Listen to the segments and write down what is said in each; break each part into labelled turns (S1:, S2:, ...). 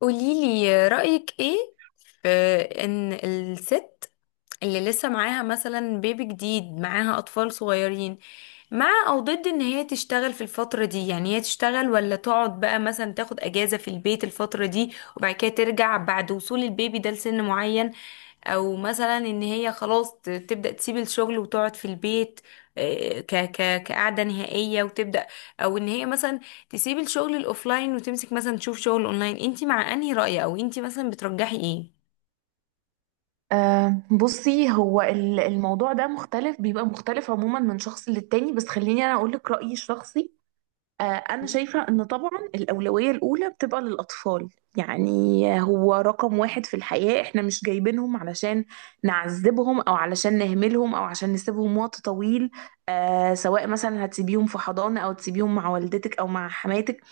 S1: قوليلي رأيك ايه في ان الست اللي لسه معاها مثلا بيبي جديد، معاها أطفال صغيرين، مع أو ضد ان هي تشتغل في الفترة دي؟ يعني هي تشتغل ولا تقعد بقى مثلا تاخد أجازة في البيت الفترة دي، وبعد كده ترجع بعد وصول البيبي ده لسن معين؟ او مثلا ان هي خلاص تبدأ تسيب الشغل وتقعد في البيت، ك ك كقعدة نهائية وتبدأ؟ او ان هي مثلا تسيبي الشغل الاوفلاين وتمسك مثلا تشوف شغل اونلاين، انتي مع انهي رأي، او انتي مثلا بترجحي ايه؟
S2: بصي، هو الموضوع ده مختلف، بيبقى مختلف عموما من شخص للتاني. بس خليني انا اقول لك رأيي الشخصي. انا شايفة ان طبعا الأولوية الأولى بتبقى للأطفال. يعني هو رقم واحد في الحياة. احنا مش جايبينهم علشان نعذبهم، او علشان نهملهم، او عشان نسيبهم وقت طويل. سواء مثلا هتسيبيهم في حضانة، او تسيبيهم مع والدتك، او مع حماتك.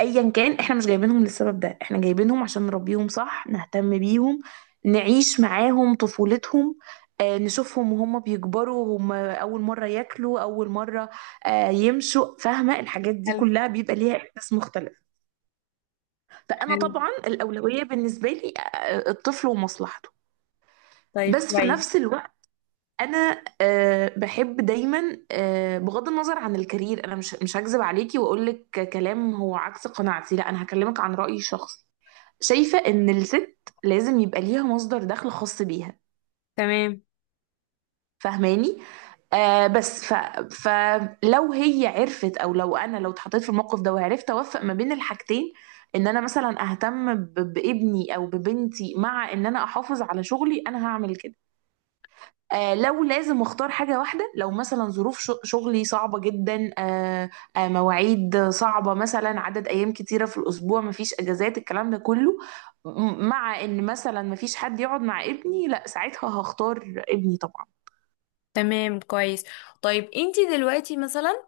S2: ايا كان، احنا مش جايبينهم للسبب ده، احنا جايبينهم عشان نربيهم صح، نهتم بيهم، نعيش معاهم طفولتهم. نشوفهم وهم بيكبروا، هم اول مره ياكلوا، اول مره يمشوا. فاهمه؟ الحاجات دي
S1: حلو.
S2: كلها بيبقى ليها احساس مختلف. فانا
S1: حلو.
S2: طبعا الاولويه بالنسبه لي الطفل ومصلحته.
S1: طيب،
S2: بس في نفس
S1: كويس.
S2: الوقت انا بحب دايما، بغض النظر عن الكارير، انا مش هكذب عليكي واقول لك كلام هو عكس قناعتي. لا، انا هكلمك عن رايي الشخصي. شايفة ان الست لازم يبقى ليها مصدر دخل خاص بيها.
S1: تمام.
S2: فاهماني؟ آه بس ف... فلو هي عرفت، او لو انا لو اتحطيت في الموقف ده وعرفت اوفق ما بين الحاجتين، ان انا مثلا اهتم بابني او ببنتي، مع ان انا احافظ على شغلي، انا هعمل كده. لو لازم اختار حاجة واحدة، لو مثلا ظروف شغلي صعبة جدا، مواعيد صعبة، مثلا عدد ايام كتيرة في الاسبوع، مفيش اجازات، الكلام ده كله، مع ان مثلا مفيش حد يقعد مع ابني، لا ساعتها هختار ابني طبعا.
S1: تمام، كويس. طيب، انتي دلوقتي مثلا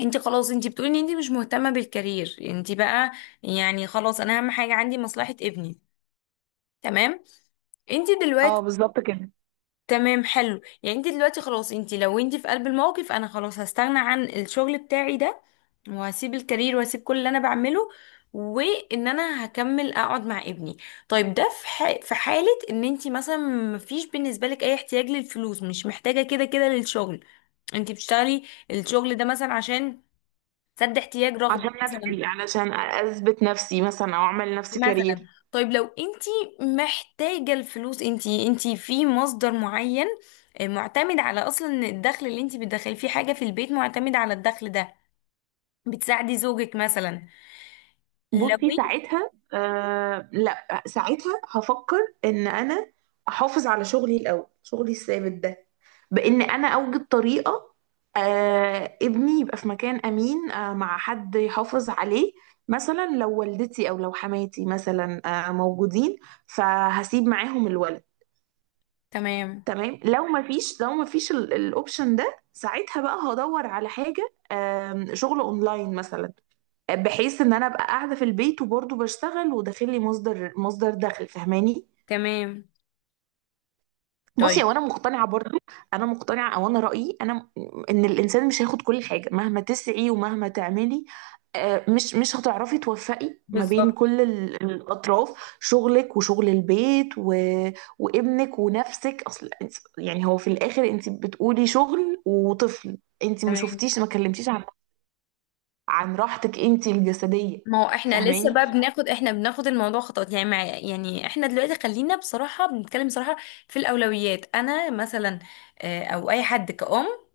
S1: انتي خلاص، انتي بتقولي ان انتي مش مهتمة بالكارير، انتي بقى يعني خلاص انا اهم حاجة عندي مصلحة ابني. تمام. انتي.
S2: اه، بالظبط كده.
S1: تمام، حلو. يعني انت دلوقتي خلاص انت، لو انت في قلب الموقف، انا خلاص هستغنى عن الشغل بتاعي ده، وهسيب الكارير، وهسيب كل اللي انا بعمله، وان انا هكمل اقعد مع ابني. طيب ده في في حالة ان انت مثلا مفيش بالنسبة لك اي احتياج للفلوس، مش محتاجة كده كده للشغل، انت بتشتغلي الشغل ده مثلا عشان سد احتياج، رغبة
S2: عشان
S1: مثلا.
S2: نفسي، علشان اثبت نفسي مثلا، او اعمل لنفسي
S1: مثلا.
S2: كارير.
S1: طيب لو انتي محتاجة الفلوس، انتي انتي في مصدر معين، معتمد على، اصلا إن الدخل اللي انتي بتدخلي فيه حاجة في البيت معتمد على الدخل ده، بتساعدي زوجك مثلا. لو
S2: بصي
S1: انت.
S2: ساعتها، لا ساعتها هفكر ان انا احافظ على شغلي الاول، شغلي الثابت ده، بان انا اوجد طريقه ابني يبقى في مكان امين، مع حد يحافظ عليه. مثلا لو والدتي او لو حماتي مثلا موجودين، فهسيب معاهم الولد.
S1: تمام.
S2: تمام. لو ما فيش الاوبشن ده ساعتها بقى هدور على حاجه، شغل اونلاين مثلا، بحيث ان انا ابقى قاعده في البيت وبرضه بشتغل، وداخل لي مصدر دخل. فاهماني؟
S1: تمام.
S2: بصي،
S1: طيب،
S2: هو انا مقتنعه برضه، انا مقتنعه، او انا رايي، ان الانسان مش هياخد كل حاجه مهما تسعي ومهما تعملي. مش هتعرفي توفقي ما بين
S1: بالظبط.
S2: كل الاطراف، شغلك وشغل البيت وابنك ونفسك. يعني هو في الاخر انت بتقولي شغل وطفل، انت ما
S1: تمام.
S2: شفتيش، ما كلمتيش عن عن راحتك انت الجسديه.
S1: ما هو احنا لسه
S2: فاهماني؟
S1: بقى بناخد الموضوع خطوات، يعني، مع، يعني احنا دلوقتي خلينا بصراحة بنتكلم بصراحة. في الاولويات، انا مثلا، او اي حد كأم،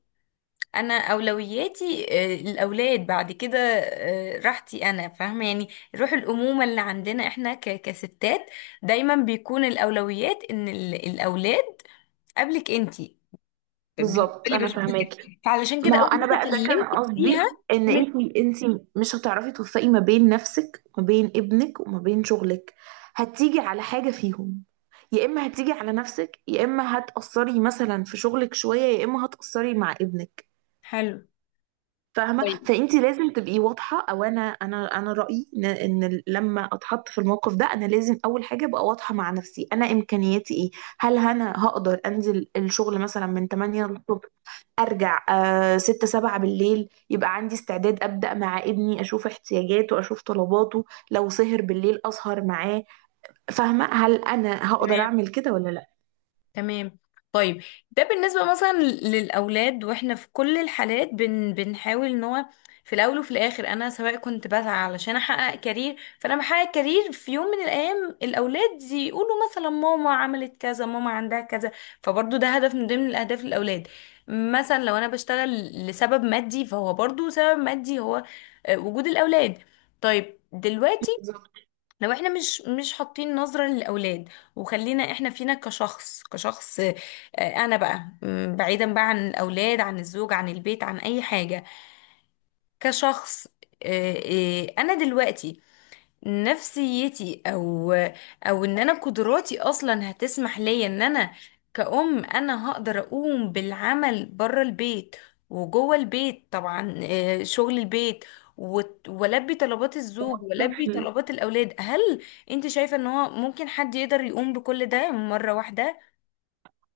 S1: انا اولوياتي الاولاد، بعد كده راحتي انا، فاهمه يعني. روح الامومه اللي عندنا احنا كستات، دايما بيكون الاولويات ان الاولاد قبلك انتي. بالنسبه
S2: بالظبط،
S1: لي
S2: انا
S1: بشوف كده.
S2: فاهماكي.
S1: فعلشان
S2: ما
S1: كده
S2: هو
S1: اول
S2: انا
S1: ما
S2: بقى ده كان
S1: كلمتك فيها
S2: قصدي، ان
S1: كانت...
S2: انتي مش هتعرفي توفقي ما بين نفسك وما بين ابنك وما بين شغلك، هتيجي على حاجة فيهم. يا اما هتيجي على نفسك، يا اما هتأثري مثلا في شغلك شوية، يا اما هتأثري مع ابنك.
S1: حلو.
S2: فاهمة؟
S1: طيب.
S2: فانتي لازم تبقي واضحة. او انا رأيي ان، إن لما اتحط في الموقف ده، انا لازم اول حاجة ابقى واضحة مع نفسي، انا امكانياتي ايه. هل انا هقدر انزل الشغل مثلا من 8 للصبح، ارجع ستة سبعة بالليل، يبقى عندي استعداد ابدا مع ابني، اشوف احتياجاته، اشوف طلباته، لو سهر بالليل اسهر معاه. فاهمه؟ هل انا هقدر
S1: تمام.
S2: اعمل كده ولا لا؟
S1: تمام. طيب، ده بالنسبة مثلا للأولاد، وإحنا في كل الحالات بنحاول إن هو في الأول وفي الآخر أنا، سواء كنت بسعى علشان أحقق كارير، فأنا بحقق كارير في يوم من الأيام، الأولاد يقولوا مثلا ماما عملت كذا، ماما عندها كذا. فبرضو ده هدف من ضمن الأهداف، الأولاد. مثلا لو أنا بشتغل لسبب مادي، فهو برضو سبب مادي هو وجود الأولاد. طيب دلوقتي،
S2: بالظبط.
S1: لو احنا مش حاطين نظرة للأولاد، وخلينا احنا فينا كشخص انا بقى، بعيدا بقى عن الأولاد، عن الزوج، عن البيت، عن أي حاجة، كشخص، آه، انا دلوقتي نفسيتي او ان انا قدراتي اصلا هتسمح لي ان انا كأم انا هقدر اقوم بالعمل بره البيت وجوه البيت، طبعا، شغل البيت والبي طلبات الزوج والبي
S2: والطفل.
S1: طلبات الاولاد، هل انت شايفة ان هو ممكن حد يقدر يقوم بكل ده مرة واحدة؟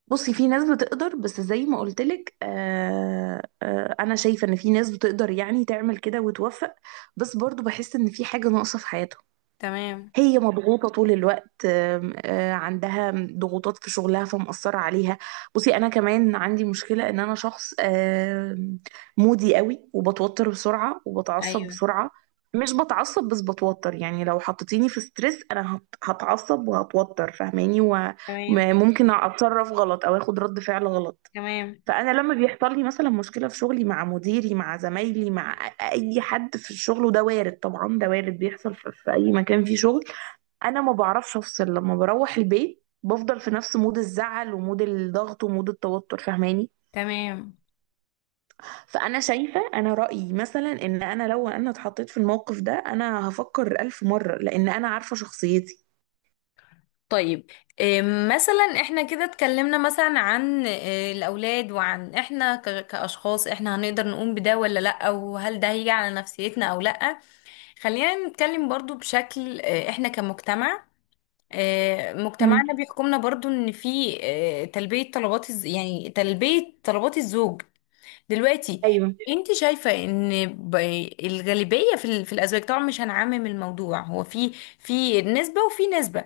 S2: بصي في ناس بتقدر، بس زي ما قلت لك، انا شايفه ان في ناس بتقدر يعني تعمل كده وتوفق، بس برضو بحس ان في حاجه ناقصه في حياتهم.
S1: تمام.
S2: هي مضغوطة طول الوقت، آم، آه، عندها ضغوطات في شغلها فمأثرة عليها. بصي، أنا كمان عندي مشكلة إن أنا شخص مودي قوي، وبتوتر بسرعة وبتعصب
S1: ايوه.
S2: بسرعة. مش بتعصب، بس بتوتر. يعني لو حطيتيني في ستريس، أنا هتعصب وهتوتر. فاهماني؟
S1: تمام.
S2: وممكن أتصرف غلط أو أخد رد فعل غلط.
S1: تمام.
S2: فأنا لما بيحصل لي مثلا مشكلة في شغلي، مع مديري، مع زمايلي، مع أي حد في الشغل. وده وارد طبعا، ده وارد بيحصل في أي مكان فيه شغل. انا ما بعرفش افصل لما بروح البيت، بفضل في نفس مود الزعل ومود الضغط ومود التوتر. فاهماني؟
S1: تمام.
S2: فانا شايفه، انا رايي مثلا ان انا، لو انا اتحطيت في الموقف ده، انا هفكر الف مره، لان انا عارفه شخصيتي.
S1: طيب، إيه مثلا، احنا كده اتكلمنا مثلا عن إيه الاولاد، وعن احنا كاشخاص احنا هنقدر نقوم بده ولا لا، وهل ده هيجي على نفسيتنا او لا. خلينا نتكلم برضو، بشكل إيه، احنا كمجتمع، إيه
S2: مم.
S1: مجتمعنا بيحكمنا برضو ان في إيه تلبية طلبات يعني تلبية طلبات الزوج. دلوقتي،
S2: ايوه.
S1: انت شايفة ان الغالبية في في الازواج، طبعا مش هنعمم الموضوع، هو في نسبة وفي نسبة،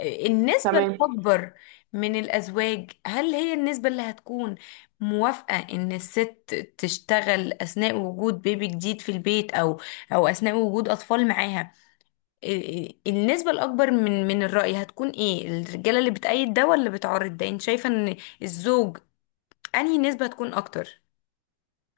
S1: النسبة
S2: تمام.
S1: الأكبر من الأزواج، هل هي النسبة اللي هتكون موافقة إن الست تشتغل أثناء وجود بيبي جديد في البيت، أو أثناء وجود أطفال معاها، النسبة الأكبر من الرأي هتكون إيه، الرجالة اللي بتأيد ده ولا بتعارض ده؟ أنت شايفة إن الزوج أنهي نسبة هتكون أكتر؟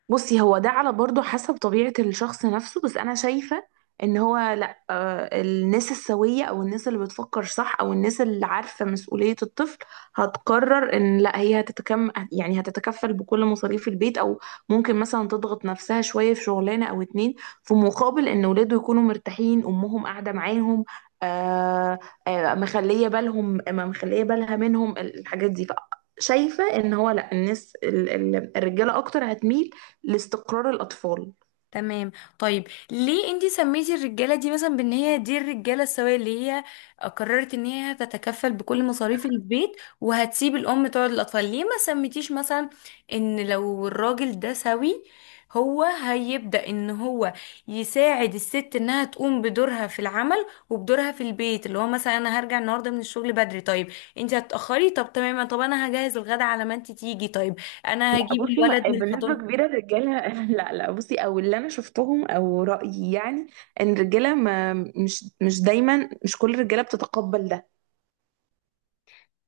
S2: بصي، هو ده على برضه حسب طبيعة الشخص نفسه. بس أنا شايفة إن هو لأ، الناس السوية، أو الناس اللي بتفكر صح، أو الناس اللي عارفة مسؤولية الطفل، هتقرر إن لأ، هي هتتكم يعني هتتكفل بكل مصاريف البيت، أو ممكن مثلا تضغط نفسها شوية في شغلانة أو اتنين، في مقابل إن ولاده يكونوا مرتاحين، أمهم قاعدة معاهم. آه مخلية بالهم، ما مخلية بالها منهم الحاجات دي. شايفة ان هو، لا، الناس الرجالة اكتر هتميل لاستقرار الأطفال.
S1: تمام. طيب، ليه انتي سميتي الرجاله دي مثلا بان هي دي الرجاله السويه، اللي هي قررت ان هي هتتكفل بكل مصاريف البيت وهتسيب الام تقعد للاطفال؟ ليه ما سميتيش مثلا ان لو الراجل ده سوي، هو هيبدأ ان هو يساعد الست انها تقوم بدورها في العمل وبدورها في البيت، اللي هو مثلا انا هرجع النهارده من الشغل بدري، طيب انتي هتتأخري، طب تمام، طب انا هجهز الغدا على ما انتي تيجي، طيب انا
S2: لا
S1: هجيب
S2: بصي،
S1: الولد
S2: ما
S1: من
S2: بنسبة
S1: الحضانة.
S2: كبيرة الرجالة لا، لا، بصي، او اللي انا شفتهم او رأيي يعني ان الرجالة ما، مش دايما، مش كل الرجالة بتتقبل ده.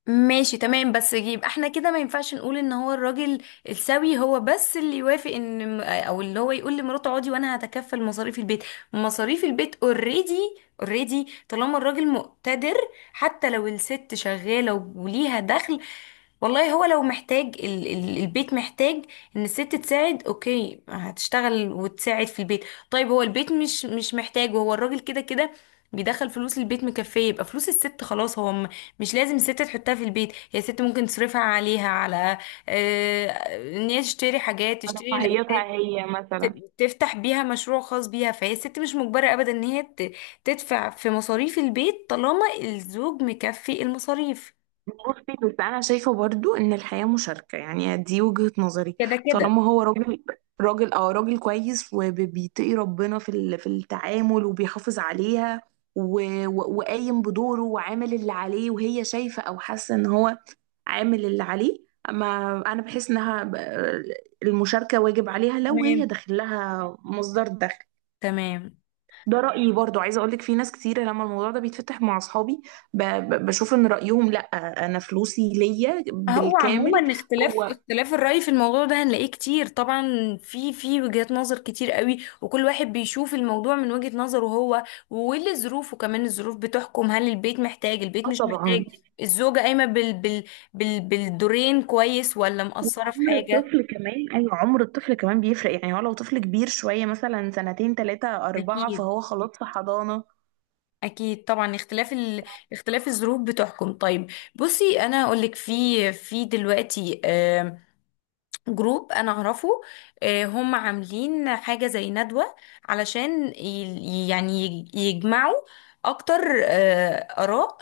S1: ماشي. تمام. بس يبقى احنا كده ما ينفعش نقول ان هو الراجل السوي هو بس اللي يوافق ان او اللي هو يقول لمراته اقعدي وانا هتكفل مصاريف البيت. مصاريف البيت اوريدي، اوريدي طالما الراجل مقتدر، حتى لو الست شغالة وليها دخل، والله هو لو محتاج ال ال البيت محتاج ان الست تساعد، اوكي هتشتغل وتساعد في البيت. طيب هو البيت مش محتاج، وهو الراجل كده كده بيدخل فلوس البيت مكفية، يبقى فلوس الست خلاص، هو مش لازم الست تحطها في البيت، هي الست ممكن تصرفها عليها، على آه، ان هي تشتري حاجات،
S2: على
S1: تشتري
S2: رفاهيتها
S1: الاولاد،
S2: هي مثلا.
S1: تفتح بيها مشروع خاص بيها، فهي الست مش مجبرة ابدا ان هي تدفع في مصاريف البيت طالما الزوج مكفي المصاريف.
S2: بصي، بس انا شايفة برضو ان الحياة مشاركة. يعني دي وجهة نظري.
S1: كده كده.
S2: طالما هو راجل، راجل كويس، وبيتقي ربنا في في التعامل، وبيحافظ عليها، وقايم بدوره، وعامل اللي عليه، وهي شايفة او حاسة ان هو عامل اللي عليه. اما انا بحس انها، المشاركه واجب عليها لو هي
S1: تمام.
S2: داخل لها مصدر دخل.
S1: تمام.
S2: ده رايي برضو. عايزه اقول لك، في ناس كتير لما الموضوع ده بيتفتح مع اصحابي بشوف ان رايهم لا، انا فلوسي ليا
S1: هو
S2: بالكامل.
S1: عموما اختلاف
S2: هو،
S1: اختلاف الرأي في الموضوع ده هنلاقيه كتير طبعا. في وجهات نظر كتير قوي، وكل واحد بيشوف الموضوع من وجهة نظره هو، واللي ظروفه كمان، الظروف بتحكم، هل البيت محتاج، البيت
S2: اه،
S1: مش محتاج،
S2: طبعا.
S1: الزوجة قايمة بالدورين كويس ولا مقصرة في
S2: وعمر
S1: حاجة.
S2: الطفل كمان. ايوه، عمر الطفل كمان بيفرق. يعني هو لو طفل كبير شويه، مثلا سنتين، ثلاثه، اربعه،
S1: أكيد.
S2: فهو خلاص في حضانه.
S1: أكيد طبعا، اختلاف الظروف بتحكم. طيب، بصي أنا هقولك، في دلوقتي جروب انا اعرفه، هم عاملين حاجة زي ندوة علشان يعني يجمعوا اكتر اراء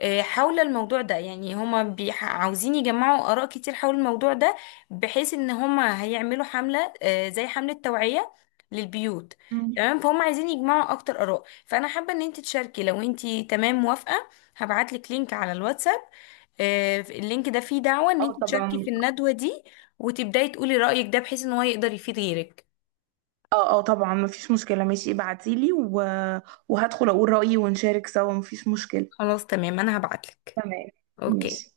S1: حول الموضوع ده. يعني هم عاوزين يجمعوا اراء كتير حول الموضوع ده، بحيث ان هم هيعملوا حملة زي حملة توعية للبيوت.
S2: مم.
S1: تمام. فهم عايزين يجمعوا اكتر اراء، فانا حابة ان انت تشاركي لو انت تمام موافقة. هبعتلك لينك على الواتساب، اللينك ده فيه دعوة ان
S2: اه
S1: انت تشاركي
S2: طبعا.
S1: في الندوة دي، وتبداي تقولي رأيك ده بحيث ان هو يقدر يفيد غيرك.
S2: اه، اه، طبعا مفيش مشكلة. ماشي، ابعتيلي وهدخل اقول رأيي ونشارك سوا. مفيش مشكلة.
S1: خلاص. تمام. انا هبعتلك.
S2: تمام.
S1: اوكي.
S2: ماشي.